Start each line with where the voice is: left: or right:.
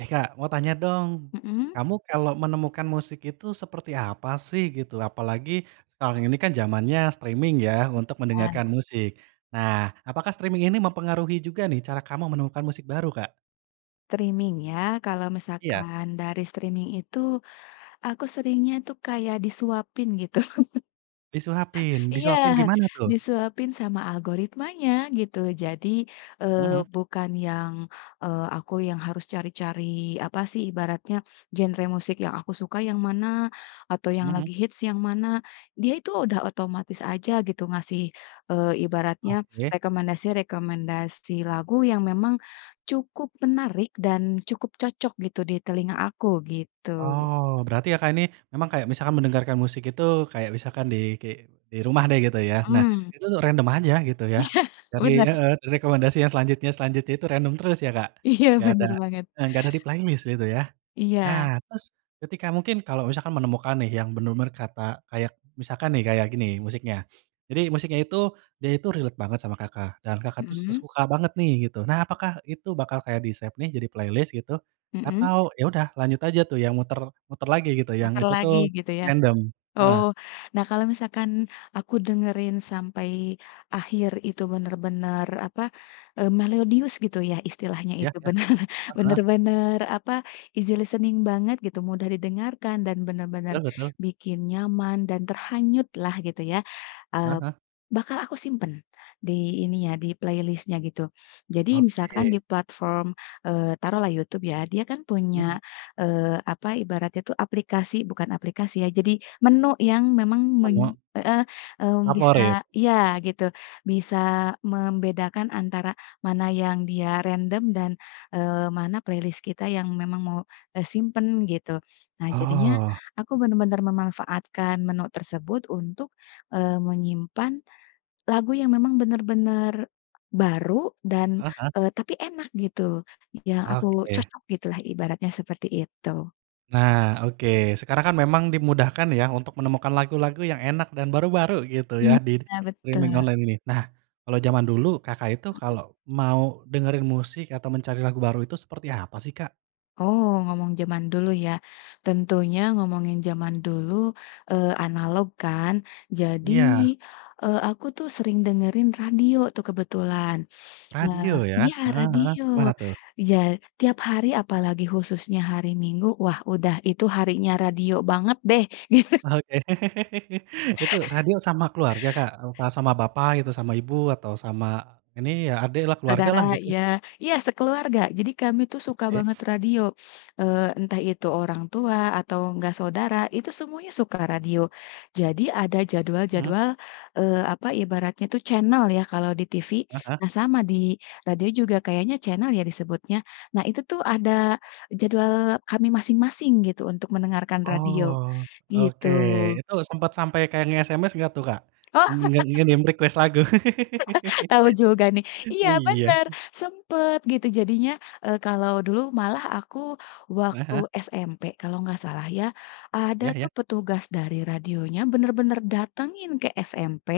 right: Eh Kak, mau tanya dong.
left: Mhm?
right: Kamu kalau menemukan musik itu, seperti apa sih, gitu? Apalagi, sekarang ini kan, jamannya streaming ya, untuk
left: Iya.
right: mendengarkan musik. Nah, apakah streaming ini mempengaruhi juga nih, cara kamu menemukan musik baru, Kak?
left: Streaming ya? Kalau
right: Iya.
left: misalkan dari streaming, itu, aku seringnya tuh, kayak, disuapin, gitu.
right: Disuapin?
left: Iya,
right: Disuapin gimana tuh?
left: disuapin sama algoritmanya, gitu. Jadi, eee,
right: Mhm?
left: bukan yang, eee, aku yang harus cari-cari, apa sih, ibaratnya, "Genre musik yang aku suka yang mana? Atau, yang lagi
right: Mhm?
left: hits yang mana?" Dia itu, udah otomatis aja, gitu, ngasih, eee, ibaratnya
right: Oke.
left: rekomendasi rekomendasi lagu, yang memang, cukup menarik, dan, cukup cocok, gitu, di telinga aku, gitu.
right: Oh, berarti Kakak ini, memang kayak misalkan mendengarkan musik itu, kayak misalkan di, ki di rumah deh, gitu ya, nah,
left: Mhm.
right: itu tuh, untuk random aja, gitu ya?
left: Iya,
right: Dari
left: benar.
right: heeh, dari rekomendasi yang selanjutnya selanjutnya itu random terus ya, Kak?
left: Iya,
right: Nggak ada,
left: benar banget.
right: eee, nggak ada di playlist, gitu ya?
left: Iya.
right: Nah terus, ketika mungkin kalau misalkan menemukan nih, yang benar-benar kata kayak misalkan nih, kayak gini musiknya. Jadi, musiknya itu, dia itu relate banget sama Kakak, dan Kakak tuh, se
left: Mhm?
right: suka banget nih, gitu. Nah, apakah itu bakal kayak di-save nih jadi playlist, gitu?
left: Mhm?
right: Atau, ya udah, lanjut aja tuh, yang muter muter lagi, gitu, yang
left: Muter
right: itu
left: lagi,
right: tuh,
left: gitu ya?
right: random?
left: Oh,
right: Heeh.
left: nah, kalau misalkan aku dengerin sampai akhir itu benar-benar, apa, eee, melodius, gitu ya, istilahnya,
right: Iya
left: itu
right: iya?
left: benar
right: Heeh?
left: benar-benar, apa, easy-listening banget, gitu, mudah didengarkan, dan, benar-benar
right: Betul betul.
left: bikin nyaman dan terhanyut lah, gitu ya,
right: Hah
left: eee,
right: hah.
left: bakal aku simpan di, ini ya, di playlist-nya, gitu. Jadi, misalkan di
right: Oke.
left: platform, eee, taruhlah YouTube ya, dia kan
right: Mhm.
left: punya, eee, apa ibaratnya tuh, aplikasi bukan aplikasi, ya. Jadi, menu yang memang men
right: Menu?
left: heeh, mmm,
right: Favorit.
left: bisa iya gitu, bisa membedakan antara, mana yang dia random, dan, eee, mana playlist kita, yang memang mau, eee, simpan, gitu. Nah, jadinya
right: Oh.
left: aku benar-benar memanfaatkan menu tersebut, untuk, eee, menyimpan lagu, yang memang benar-benar baru, dan,
right: Heeh.
left: eee, tapi, enak gitu, yang aku
right: Oke.
left: cocok gitulah, ibaratnya, seperti itu.
right: Nah, oke, sekarang kan, memang dimudahkan ya, untuk menemukan lagu-lagu yang enak, dan baru-baru, gitu ya,
left: Iya,
right: di streaming
left: betul.
right: online ini. Nah, kalau jaman dulu, Kakak itu
left: Mhm.
right: kalau mau dengerin musik, atau mencari lagu baru, itu seperti apa sih, Kak?
left: Oh, ngomong jaman dulu, ya? Tentunya, ngomongin jaman dulu, eee, analog, kan. Jadi,
right: Iya.
left: eee, aku tuh, sering dengerin radio tuh, kebetulan. Nah
right: Radio ya?
left: iya
right: Heeh heeh,
left: radio,
right: gimana tuh?
left: ja tiap hari, apalagi khususnya hari Minggu. Wah, udah, itu harinya radio banget deh.
right: Oke. Itu, radio sama keluarga Kak, apa sama bapak, gitu, sama ibu? Atau, sama, ini ya, adik lah, keluarga
left: Saudara,
right: lah, gitu?
left: iya iya sekeluarga. Jadi, kami tuh, suka banget
right: Oke.
left: radio, eee, entah itu orang tua, atau enggak saudara, itu, semuanya suka radio. Jadi, ada
right: Mhm.
left: jadwal-jadwal, eee, apa ibaratnya tuh, channel ya, kalau di TV.
right: Heeh.
left: Nah, sama, di radio juga kayaknya, channel, ya, disebutnya? Nah, itu tuh, ada jadwal kami masing-masing gitu, untuk mendengarkan radio,
right: Oh,
left: gitu.
right: oke. Itu, sempat sampai kayak, nge-SMS nggak tuh, Kak?
left: Oh.
right: Nge nge-DM request lagu?
left: Tahu juga nih. Iya
right: Iya.
left: benar, sempet, gitu. Jadinya, eee, kalau dulu, malah aku
right: Heeh
left: waktu
right: heeh.
left: SMP, kalau nggak salah ya, ada
right: Iya iya.
left: tuh, petugas dari radionya benar-benar datangin ke SMP,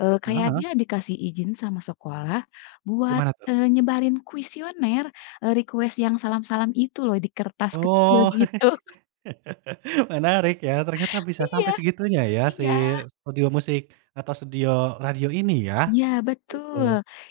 left: eee,
right: Heeh
left: kayak
right: heeh.
left: dia dikasih izin sama sekolah, buat,
right: Gimana tuh?
left: eee, nyebarin kuisioner, eee, request yang salam-salam itu loh, di kertas kecil,
right: Oh,
left: gitu.
right: menarik ya, ternyata bisa
left: Iya.
right: sampai segitunya ya, si
left: Iya.
right: studio musik, atau studio radio, ini ya,
left: Iya,
right: gitu.
left: betul!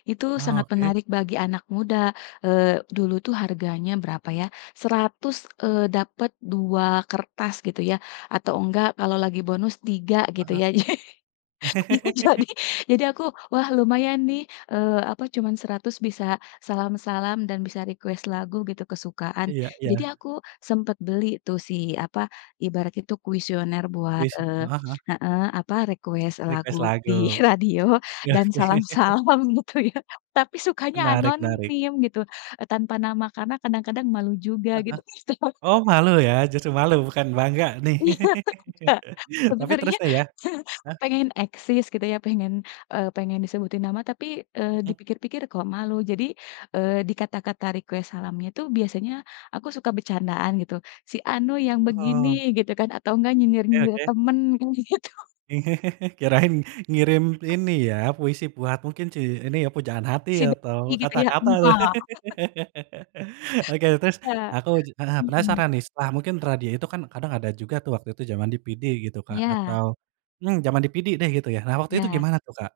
left: Itu
right: Oh,
left: sangat
right: oke.
left: menarik bagi anak muda, eee, dulu tuh, harganya berapa ya, Rp100, eee, dapat 2 kertas gitu ya, atau enggak kalau lagi bonus, 3, gitu
right: Heeh.
left: ya. Jadi jadi aku, "Wah, lumayan nih, eee, apa, cuman Rp100 bisa salam-salam, dan bisa request lagu," gitu, kesukaan.
right: Iya
left: Jadi,
right: iya.
left: aku sempet beli tuh, si, apa, ibarat itu kuisioner buat,
right: Wis
left: eee
right: heeh heeh.
left: heeh, apa, request lagu
right: Request lagu.
left: di radio,
right: Iya
left: dan
right: sih.
left: salam-salam, gitu ya. Tapi, sukanya
right: Menarik menarik.
left: anonim, gitu, eee, tanpa nama, karena, kadang-kadang, malu juga,
right: Heeh heeh.
left: gitu.
right: Oh, malu ya, justru malu, bukan bangga nih?
left: Iya, Kak,
right: Tapi, terus
left: sebenarnya,
right: tuh, ya heeh?
left: pengen eksis, gitu ya, pengen, eee, pengen disebutin nama. Tapi, eee, di
right: Mhm.
left: pikir-pikir, "Kok malu?" Jadi, eee, di kata-kata request salamnya itu, biasanya aku suka bercandaan gitu, "Si anu yang begini,"
right: Oh.
left: gitu kan, atau enggak,
right: Oke
left: nyindir-nyindir
right: oke.
left: teman, kayak gitu.
right: Kirain, ngirim ini ya, puisi buat mungkin si ini, pujaan hati
left: Sibuk
right: atau
left: kayak gitu ya?
right: kata-kata, tuh.
left: Enggak
right: Oke, terus
left: Enggak,
right: aku, ja heeh,
left: mhm.
right: penasaran nih, setelah, mungkin radio itu kan, kadang ada juga tuh, waktu itu zaman DVD, gitu Kak,
left: Iya.
right: atau mmm, jaman DVD deh, gitu ya. Nah, waktu
left: Iya.
right: itu gimana tuh, Kak?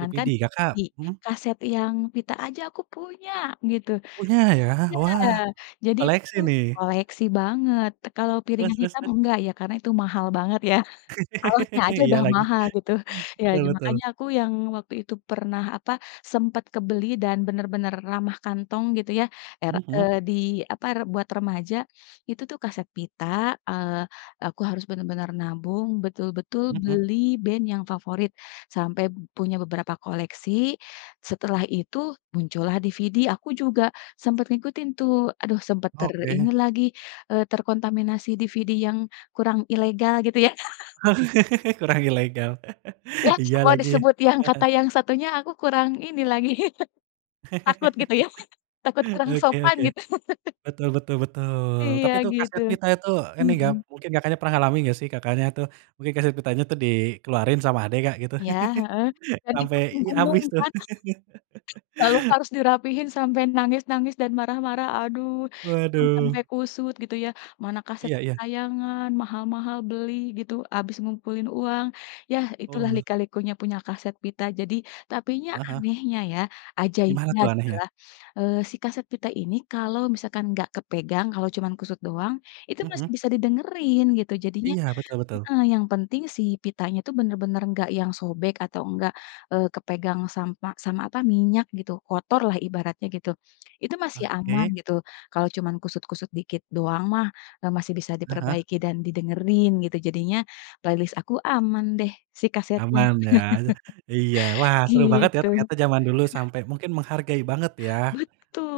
right: DVD, Kakak
left: CD,
right: mhm?
left: kaset yang pita aja aku punya, gitu.
right: Punya, ya?
left: Iya,
right: Wah,
left: jadi, itu
right: koleksi
left: tuh,
right: nih.
left: koleksi banget, kalau
right: Terus
left: piringan
right: terus
left: hitam
right: terus?
left: enggak ya, karena itu mahal banget ya, alasnya aja
right: Iya
left: udah
right: lagi.
left: mahal, gitu. Iya, ja
right: Betul-betul.
left: makanya aku, yang waktu itu, pernah, apa, sempat kebeli dan benar-benar ramah kantong, gitu ya, er
right: Hmm hmm.
left: eee, di, apa, re buat remaja. Itu tuh, kaset pita, eee, aku harus bener-bener nabung, betul-betul
right: Hmm hmm.
left: beli band yang favorit, sampai punya beberapa koleksi. Setelah itu, muncullah DVD, aku juga sempat ngikutin tuh, aduh, sempat ter ini
right: Oke.
left: lagi, eee, terkontaminasi DVD yang, kurang ilegal, gitu ya.
right: Kurang ilegal.
left: Iya,
right: Iya
left: kalau
right: lagi,
left: disebut yang kata
right: heeh.
left: yang satunya, aku kurang ini, lagi. Takut, gitu ya, takut kurang
right: Oke
left: sopan,
right: oke.
left: gitu.
right: Betul betul betul.
left: Iya,
right: Tapi tuh,
left: gitu.
right: kaset pita itu, ini, ga
left: Mhm.
right: mungkin Kakaknya pernah ngalamin, nggak sih, Kakaknya tuh, mungkin kaset pitanya tuh, dikeluarin sama adik Kak, gitu?
left: Iya, heeh? Dan itu,
right: Sampai iya,
left: digulung
right: habis tuh.
left: kan, lalu, harus dirapihin, sampai nangis-nangis dan marah-marah, aduh, itu
right: Waduh.
left: sampai kusut, gitu ya, mana kaset
right: Iya iya.
left: kesayangan, maha-mahal beli, gitu, habis ngumpulin uang, yah, itulah
right: Oh.
left: lika-likunya punya kaset pita. Jadi tapinya
right: Heeh heeh.
left: anehnya, ya,
right: Gimana
left: ajaibnya,
right: tuh, anehnya?
left: gitulah, eee, si kaset pita ini, kalau misalkan enggak kepegang, kalau cuman kusut doang, itu
right: Hmm hmm.
left: masih bisa didengerin, gitu. Jadinya
right: Iya, betul betul.
left: heeh, yang penting, si pitanya itu benar-benar enggak yang sobek, atau enggak, eee, kepegang sampa sama apa, minyak, gitu, kotor lah, ibaratnya gitu. Itu, masih aman,
right: Oke.
left: gitu, kalau cuman kusut-kusut dikit doang mah, eee, masih bisa
right: Ah hah.
left: diperbaiki dan didengerin, gitu. Jadinya, playlist aku, aman deh, si kasetnya,
right: Aman, ya? Iya, wah seru banget ya,
left: gitu.
right: ternyata jaman dulu, sampai mungkin menghargai banget ya,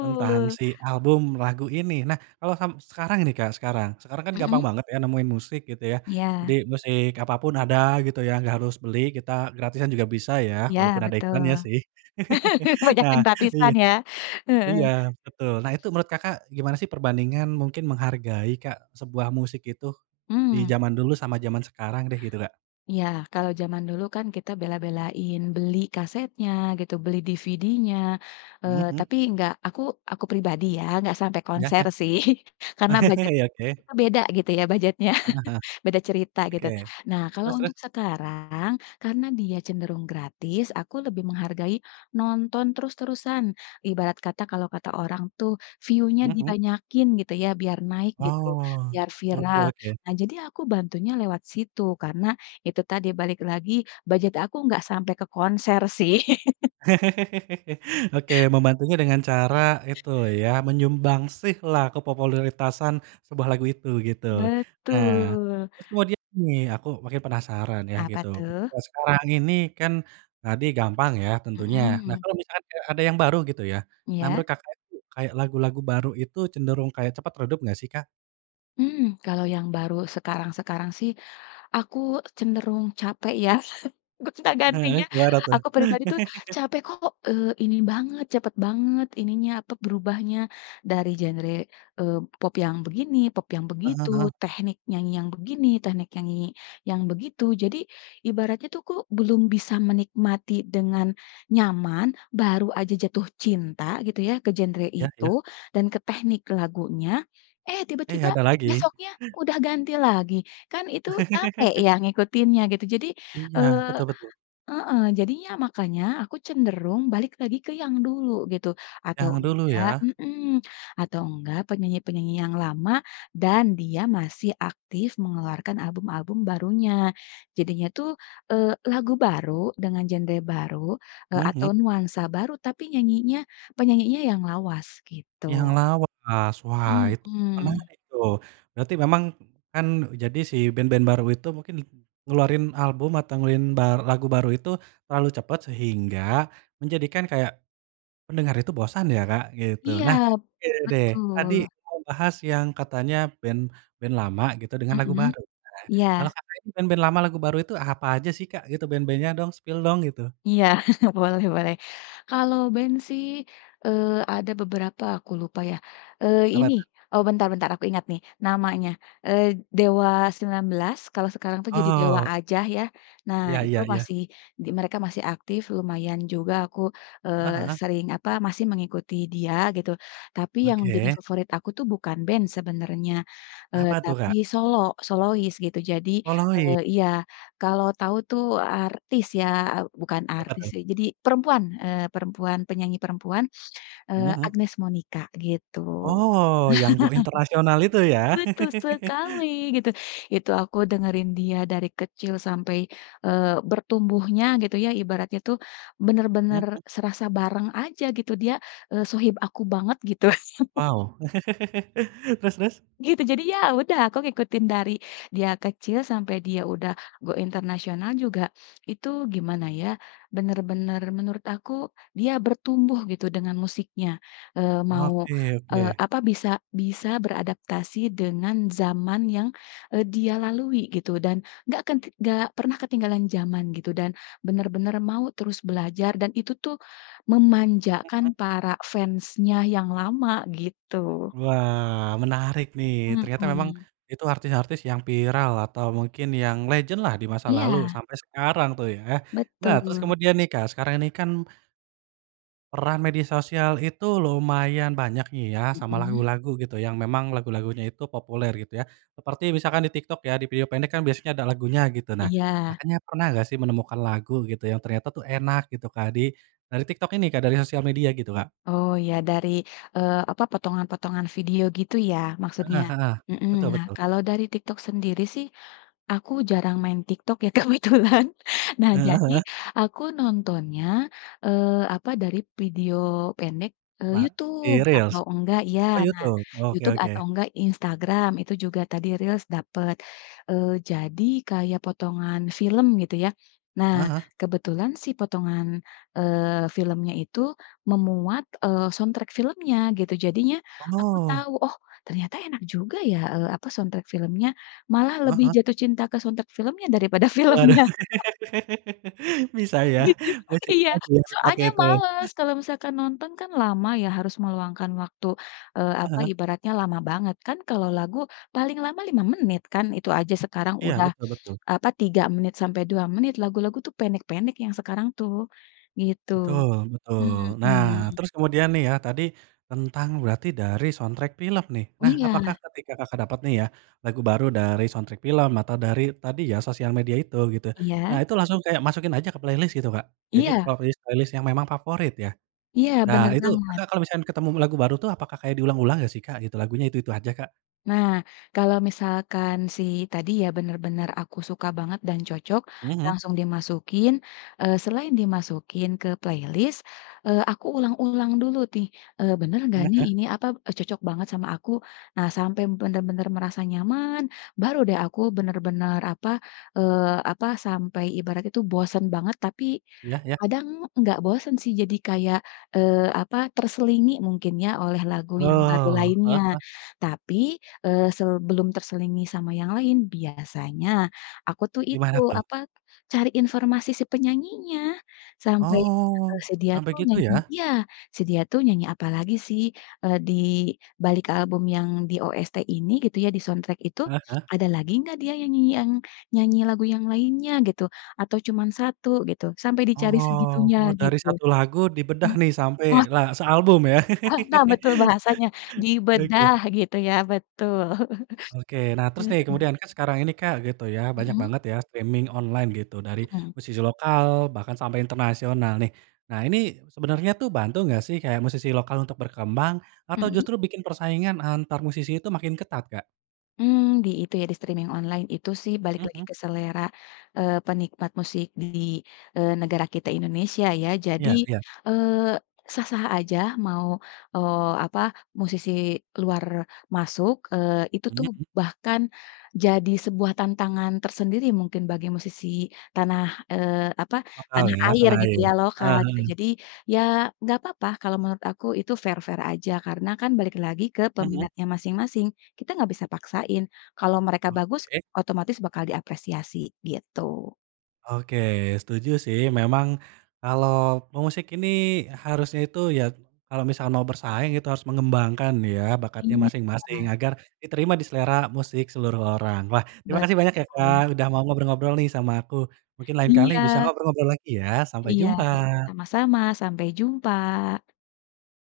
right: tentang si album lagu ini. Nah, kalau sam sekarang ini Kak, sekarang sekarang kan, gampang
left: Mhm?
right: banget ya, nemuin musik, gitu ya. Jadi,
left: Iya.
right: musik apapun ada gitu ya, nggak harus beli, kita gratisan juga bisa ya,
left: Iya,
right: walaupun ada
left: betul.
right: iklannya sih.
left: Banyak
right: Nah
left: yang
right: iya
left: gratisan, ya? Heeh.
right: iya betul, nah, itu menurut Kakak, gimana sih perbandingan, mungkin menghargai Kak, sebuah musik itu, di
left: Mmm.
right: jaman dulu, sama jaman sekarang deh, gitu Kak?
left: Iya, kalau jaman dulu kan, kita bela-belain beli kasetnya, gitu, beli DVD-nya,
right: Hmm
left: eee,
right: hmm.
left: tapi enggak, aku aku pribadi ya, enggak sampai
right: Iya
left: konser
right: iya.
left: sih. Karena, budget
right: Iya, oke.
left: kita beda, gitu ya, budgetnya
right: Heeh heeh.
left: beda cerita, gitu.
right: Oke.
left: Nah, kalau
right: Terus terus?
left: untuk sekarang, karena dia cenderung gratis, aku lebih menghargai nonton terus-terusan, ibarat kata, kalau kata orang tuh, "view-nya
right: Hmm hmm.
left: dibanyakin," gitu ya, biar naik, gitu,
right: Oh,
left: biar
right: oke
left: viral.
right: oke.
left: Nah, jadi aku bantunya lewat situ, karena, itu tadi, balik lagi, budget aku nggak sampai ke konser sih.
right: Oke, membantunya dengan cara, itu ya, menyumbangsih lah, kepopuleritasan sebuah lagu itu, gitu. Nah,
left: Betul.
right: terus kemudian nih, aku makin penasaran, yah,
left: Apa
right: gitu,
left: tuh?
right: ketika sekarang ini, kan, tadi gampang ya, tentunya. Nah,
left: Mhm.
right: kalau misalkan ada ada yang baru gitu ya, nah
left: Iya?
right: menurut Kakak, kayak lagu-lagu baru itu, cenderung kayak cepat redup nggak sih, Kak?
left: Mmm. Kalau yang baru sekarang-sekarang sih aku cenderung capek ya,
right: Heeh,
left: gonta-gantinya,
right: gimana tuh?
left: aku pribadi tuh capek kok, eee, ini banget cepet banget ininya, apa, berubahnya, dari genre, eee, pop yang begini, pop yang
right: Heeh
left: begitu,
right: heeh.
left: teknik nyanyi yang begini, teknik nyanyi yang begitu jadi ibaratnya tuh aku belum bisa menikmati dengan nyaman, baru aja jatuh cinta gitu ya ke genre
right: Ya ya.
left: itu, dan ke teknik lagunya, eh
right: Eh
left: tiba-tiba
right: ada lagi.
left: besoknya udah ganti lagi, kan itu capek ya ngikutinnya gitu jadi,
right: Iya
left: eee
right: betul betul.
left: heeh, jadinya makanya aku cenderung balik lagi ke yang dulu gitu atau
right: Yang dulu
left: enggak
right: ya.
left: mmm, atau enggak penyanyi-penyanyi yang lama dan dia masih aktif mengeluarkan album-album barunya, jadinya tuh, eee, lagu baru dengan genre baru, eee, atau
right: Mhm.
left: nuansa baru tapi nyanyinya penyanyinya yang lawas
right: Yang
left: gitu.
right: lawas, wah itu
left: Mhm.
right: menarik tuh, berarti memang kan e jadi si band-band baru itu mungkin ngeluarin album atau ngelin bar lagu baru itu terlalu cepat, sehingga menjadikan kayak pendengar itu bosan ya, Kak, gitu.
left: Iya.
right: Nah, oke deh tadi
left: Betul.
right: mau bahas yang katanya band band lama gitu dengan lagu
left: Mhm.
right: baru ya, kalo
left: Iya.
right: Kakak ini band-band lama lagu baru itu apa aja sih, Kak, gitu band-band-nya dong, spill dong, gitu.
left: Iya. Boleh boleh. Kalau band sih, eee, ada beberapa aku lupa ya, eee
right: Apa
left: ini,
right: tuh?
left: oh bentar-bentar aku ingat nih namanya, eee, Dewa 19, kalau sekarang jadi Dewa
right: Oh.
left: aja ya. Nah
right: Iya
left: itu
right: iya iya.
left: mereka di mereka masih aktif, lumayan juga aku,
right: Heeh
left: eee,
right: heeh.
left: sering apa masih mengikuti dia gitu, tapi yang jadi
right: Oke.
left: favorit aku tuh bukan band sebenarnya, eee,
right: Apa tuh,
left: tapi
right: Kak?
left: solo, solois gitu. Jadi,
right: Solois.
left: eee iya kalau tahu tuh artis ya. Bukan
right: Siapa
left: artis
right: tuh?
left: sih jadi perempuan, eee perempuan, penyanyi perempuan,
right: Mhm
left: eee
right: mhm.
left: Agnez Monica gitu.
right: Oh. Yang go international itu ya.
left: Betul sekali gitu, itu aku dengerin dia dari kecil sampai, eee, bertumbuhnya gitu ya, ibaratnya tuh bener-bener
right: Mhm.
left: serasa bareng aja gitu dia, eee, sohib aku banget gitu.
right: Wow. Terus terus?
left: Gitu jadi ya udah aku ngikutin dari dia kecil sampai dia udah go international juga itu gimana ya, bener-bener menurut aku dia bertumbuh gitu dengan musiknya, eee, mau,
right: Oke
left: eee,
right: oke.
left: apa bisa bisa beradaptasi dengan zaman yang, eee, dia lalui gitu dan enggak kan t enggak pernah ketinggalan zaman gitu dan benar-benar mau terus belajar dan itu tuh
right: Mhm.
left: memanjakan para fansnya yang lama gitu.
right: Wah. Menarik nih ternyata memang
left: Mhm.
right: itu artis-artis yang viral atau mungkin yang legend-lah di masa lalu
left: Iya.
right: sampai sekarang tuh ya. Nah terus
left: Betul.
right: kemudian nih Kak, sekarang ini kan peran media sosial itu lumayan banyak nih ya sama
left: Mhm.
right: lagu-lagu gitu yang memang lagu lagunya itu populer gitu ya, seperti misalkan di TikTok ya, di video pendek kan biasanya kan ada lagunya gitu. Nah
left: Iya.
right: Kakaknya pernah gak sih menemukan lagu gitu, yang ternyata tuh enak gitu, Kak, di dari TikTok ini, Kak, dari sosial media gitu, Kak?
left: Oh ya dari, eee, apa potongan-potongan video gitu ya maksudnya.
right: Heeh heeh.
left: Mhm,
right: Betul
left: nah
right: betul.
left: kalau dari TikTok sendiri sih, aku jarang main TikTok ya kebetulan, nah
right: Heeh
left: jadi
right: heeh.
left: aku nontonnya, eee, apa dari video pendek, eee,
right: Apa di
left: YouTube
right: reels?
left: atau enggak iya
right: Oh
left: nah
right: Youtube, oke
left: YouTube atau
right: oke.
left: enggak Instagram itu juga tadi reels dapat, eee, jadi kayak potongan film gitu ya. Nah
right: Ah hah.
left: kebetulan sih potongan, eee, filmnya itu memuat, eee, soundtrack filmnya gitu jadinya aku
right: Oh.
left: tahu, oh, ternyata enak juga ya, eee, apa, soundtrack filmnya, malah
right: Ah
left: lebih
right: hah.
left: jatuh cinta ke soundtrack filmnya daripada
right: Waduh.
left: filmnya.
right: Bisa ya
left: Gitu, iya,
right: [unintelligible] itu.
left: soalnya males kalau misalkan nonton kan lama ya harus meluangkan waktu, eee,
right: Heeh
left: apa
right: heeh.
left: ibaratnya lama banget kan kalau lagu, paling lama 5 menit kan itu aja sekarang
right: Iya
left: udah
right: betul betul.
left: apa, 3 menit sampai 2 menit, lagu-lagu tuh pendek-pendek yang sekarang tuh. Gitu.
right: Betul betul. Nah,
left: Mhm.
right: terus kemudian nih ya, tadi tentang berarti dari soundtrack film nih, nah apakah
left: Iya.
right: ketika Kakak dapet nih ya lagu baru dari soundtrack film atau dari tadi ya sosial media itu gitu, nah
left: Iya.
right: itu langsung kayak masukin aja ke playlist gitu, Kak? Jadi
left: Iya.
right: playlist- playlist yang memang favorit ya.
left: Iya
right: Nah
left: bener
right: itu
left: banget.
right: Kakak kalau misalkan ketemu lagi baru apakah kayak diulang-ulang gak sih, Kak, gitu, lagunya itu itu aja, Kak?
left: Nah kalau misalkan sih tadi ya, bener-bener aku suka banget dan cocok,
right: Mhm.
left: langsung dimasukin, eee, selain dimasukin ke playlist, eee, aku ulang-ulang dulu nih, eee, bener gak
right: Mmm,
left: nih
right: heeh.
left: ini apa, e cocok banget sama aku, nah sampai benar-benar merasa nyaman baru deh aku bener-bener apa, eee, apa, sampai ibarat itu bosen banget, tapi
right: Ya ya.
left: kadang enggak bosen sih jadi kayak, eee, apa terselingi mungkin ya oleh lagu yang baru
right: Oh. Heeh
left: lainnya.
right: heeh.
left: Tapi, eee, sebelum terselingi sama yang lain, biasanya aku tuh itu
right: Gimana tuh?
left: apa, cari informasi si penyanyinya sampai
right: Oh,
left: si dia
right: sampai
left: tuh
right: gitu
left: nyanyi
right: ya?
left: iya, si dia tuh nyanyi apalagi sih, eee, di dibalik album yang di OST ini gitu ya di soundtrack itu,
right: Heeh heeh.
left: ada lagi enggak dia nyanyi yang nyanyi lagu yang lainnya gitu, atau cuman 1 gitu, sampai dicari segitunya
right: Oh dari
left: gitu.
right: 1 lagu dibedah
left: Mmm,
right: nih sampai
left: oh
right: la sealbum ya.
left: Ah nah betul bahasanya
right: Oke.
left: dibedah gitu ya betul.
right: Oke. Nah terus nih
left: heeh.
right: kemudian, kan sekarang ini, Kak, gitu ya, banyak
left: Mhm.
right: banget ya streaming online gitu, dari
left: Mhm.
right: musisi lokal bahkan sampai internasional nih, nah ini sebenernya tuh bantu gak sih kayak musisi lokal untuk berkembang? Atau
left: Mhm.
right: justru bikin persaingan antar musisi itu makin ketat, Kak?
left: Mmm di itu ya di streaming online itu sih balik
right: Mmm
left: lagi
right: mmm.
left: ke selera, eee, penikmat musik di, eee, negara kita Indonesia ya. Jadi,
right: Iya iya.
left: eee, sah-sah aja, mau, eee, apa musisi luar masuk, eee, itu
right: Mmm
left: tuh
right: mmm.
left: bahkan jadi sebuah tantangan tersendiri mungkin bagi musisi tanah, eee, apa,
right: Lokal
left: tanah
right: ya,
left: air
right: tanah
left: gitu
right: air.
left: ya lokal
right: Heeh
left: gitu,
right: heeh.
left: jadi ya enggak papa kalau menurut aku, itu fair-fair aja karena kan balik lagi ke
right: Mhm.
left: peminatnya masing-masing, kita nggak bisa paksain kalau mereka bagus
right: Oke.
left: otomatis bakal diapresiasi gitu.
right: Oke, setuju sih memang kalau pemusik ini harusnya itu ya, kalau misal mau bersaing itu harus mengembangkan ya bakatnya
left: Iya.
right: masing-masing agar diterima di selera musik seluruh orang. Wah terima kasih banyak ya, Kak,
left: Betul.
right: udah mau ngobrol-ngobrol nih sama aku, mungkin lain kali bisa
left: Iya.
right: ngobrol-ngobrol lagi ya, sampai
left: Iya.
right: jumpa.
left: Sama-sama, sampai jumpa.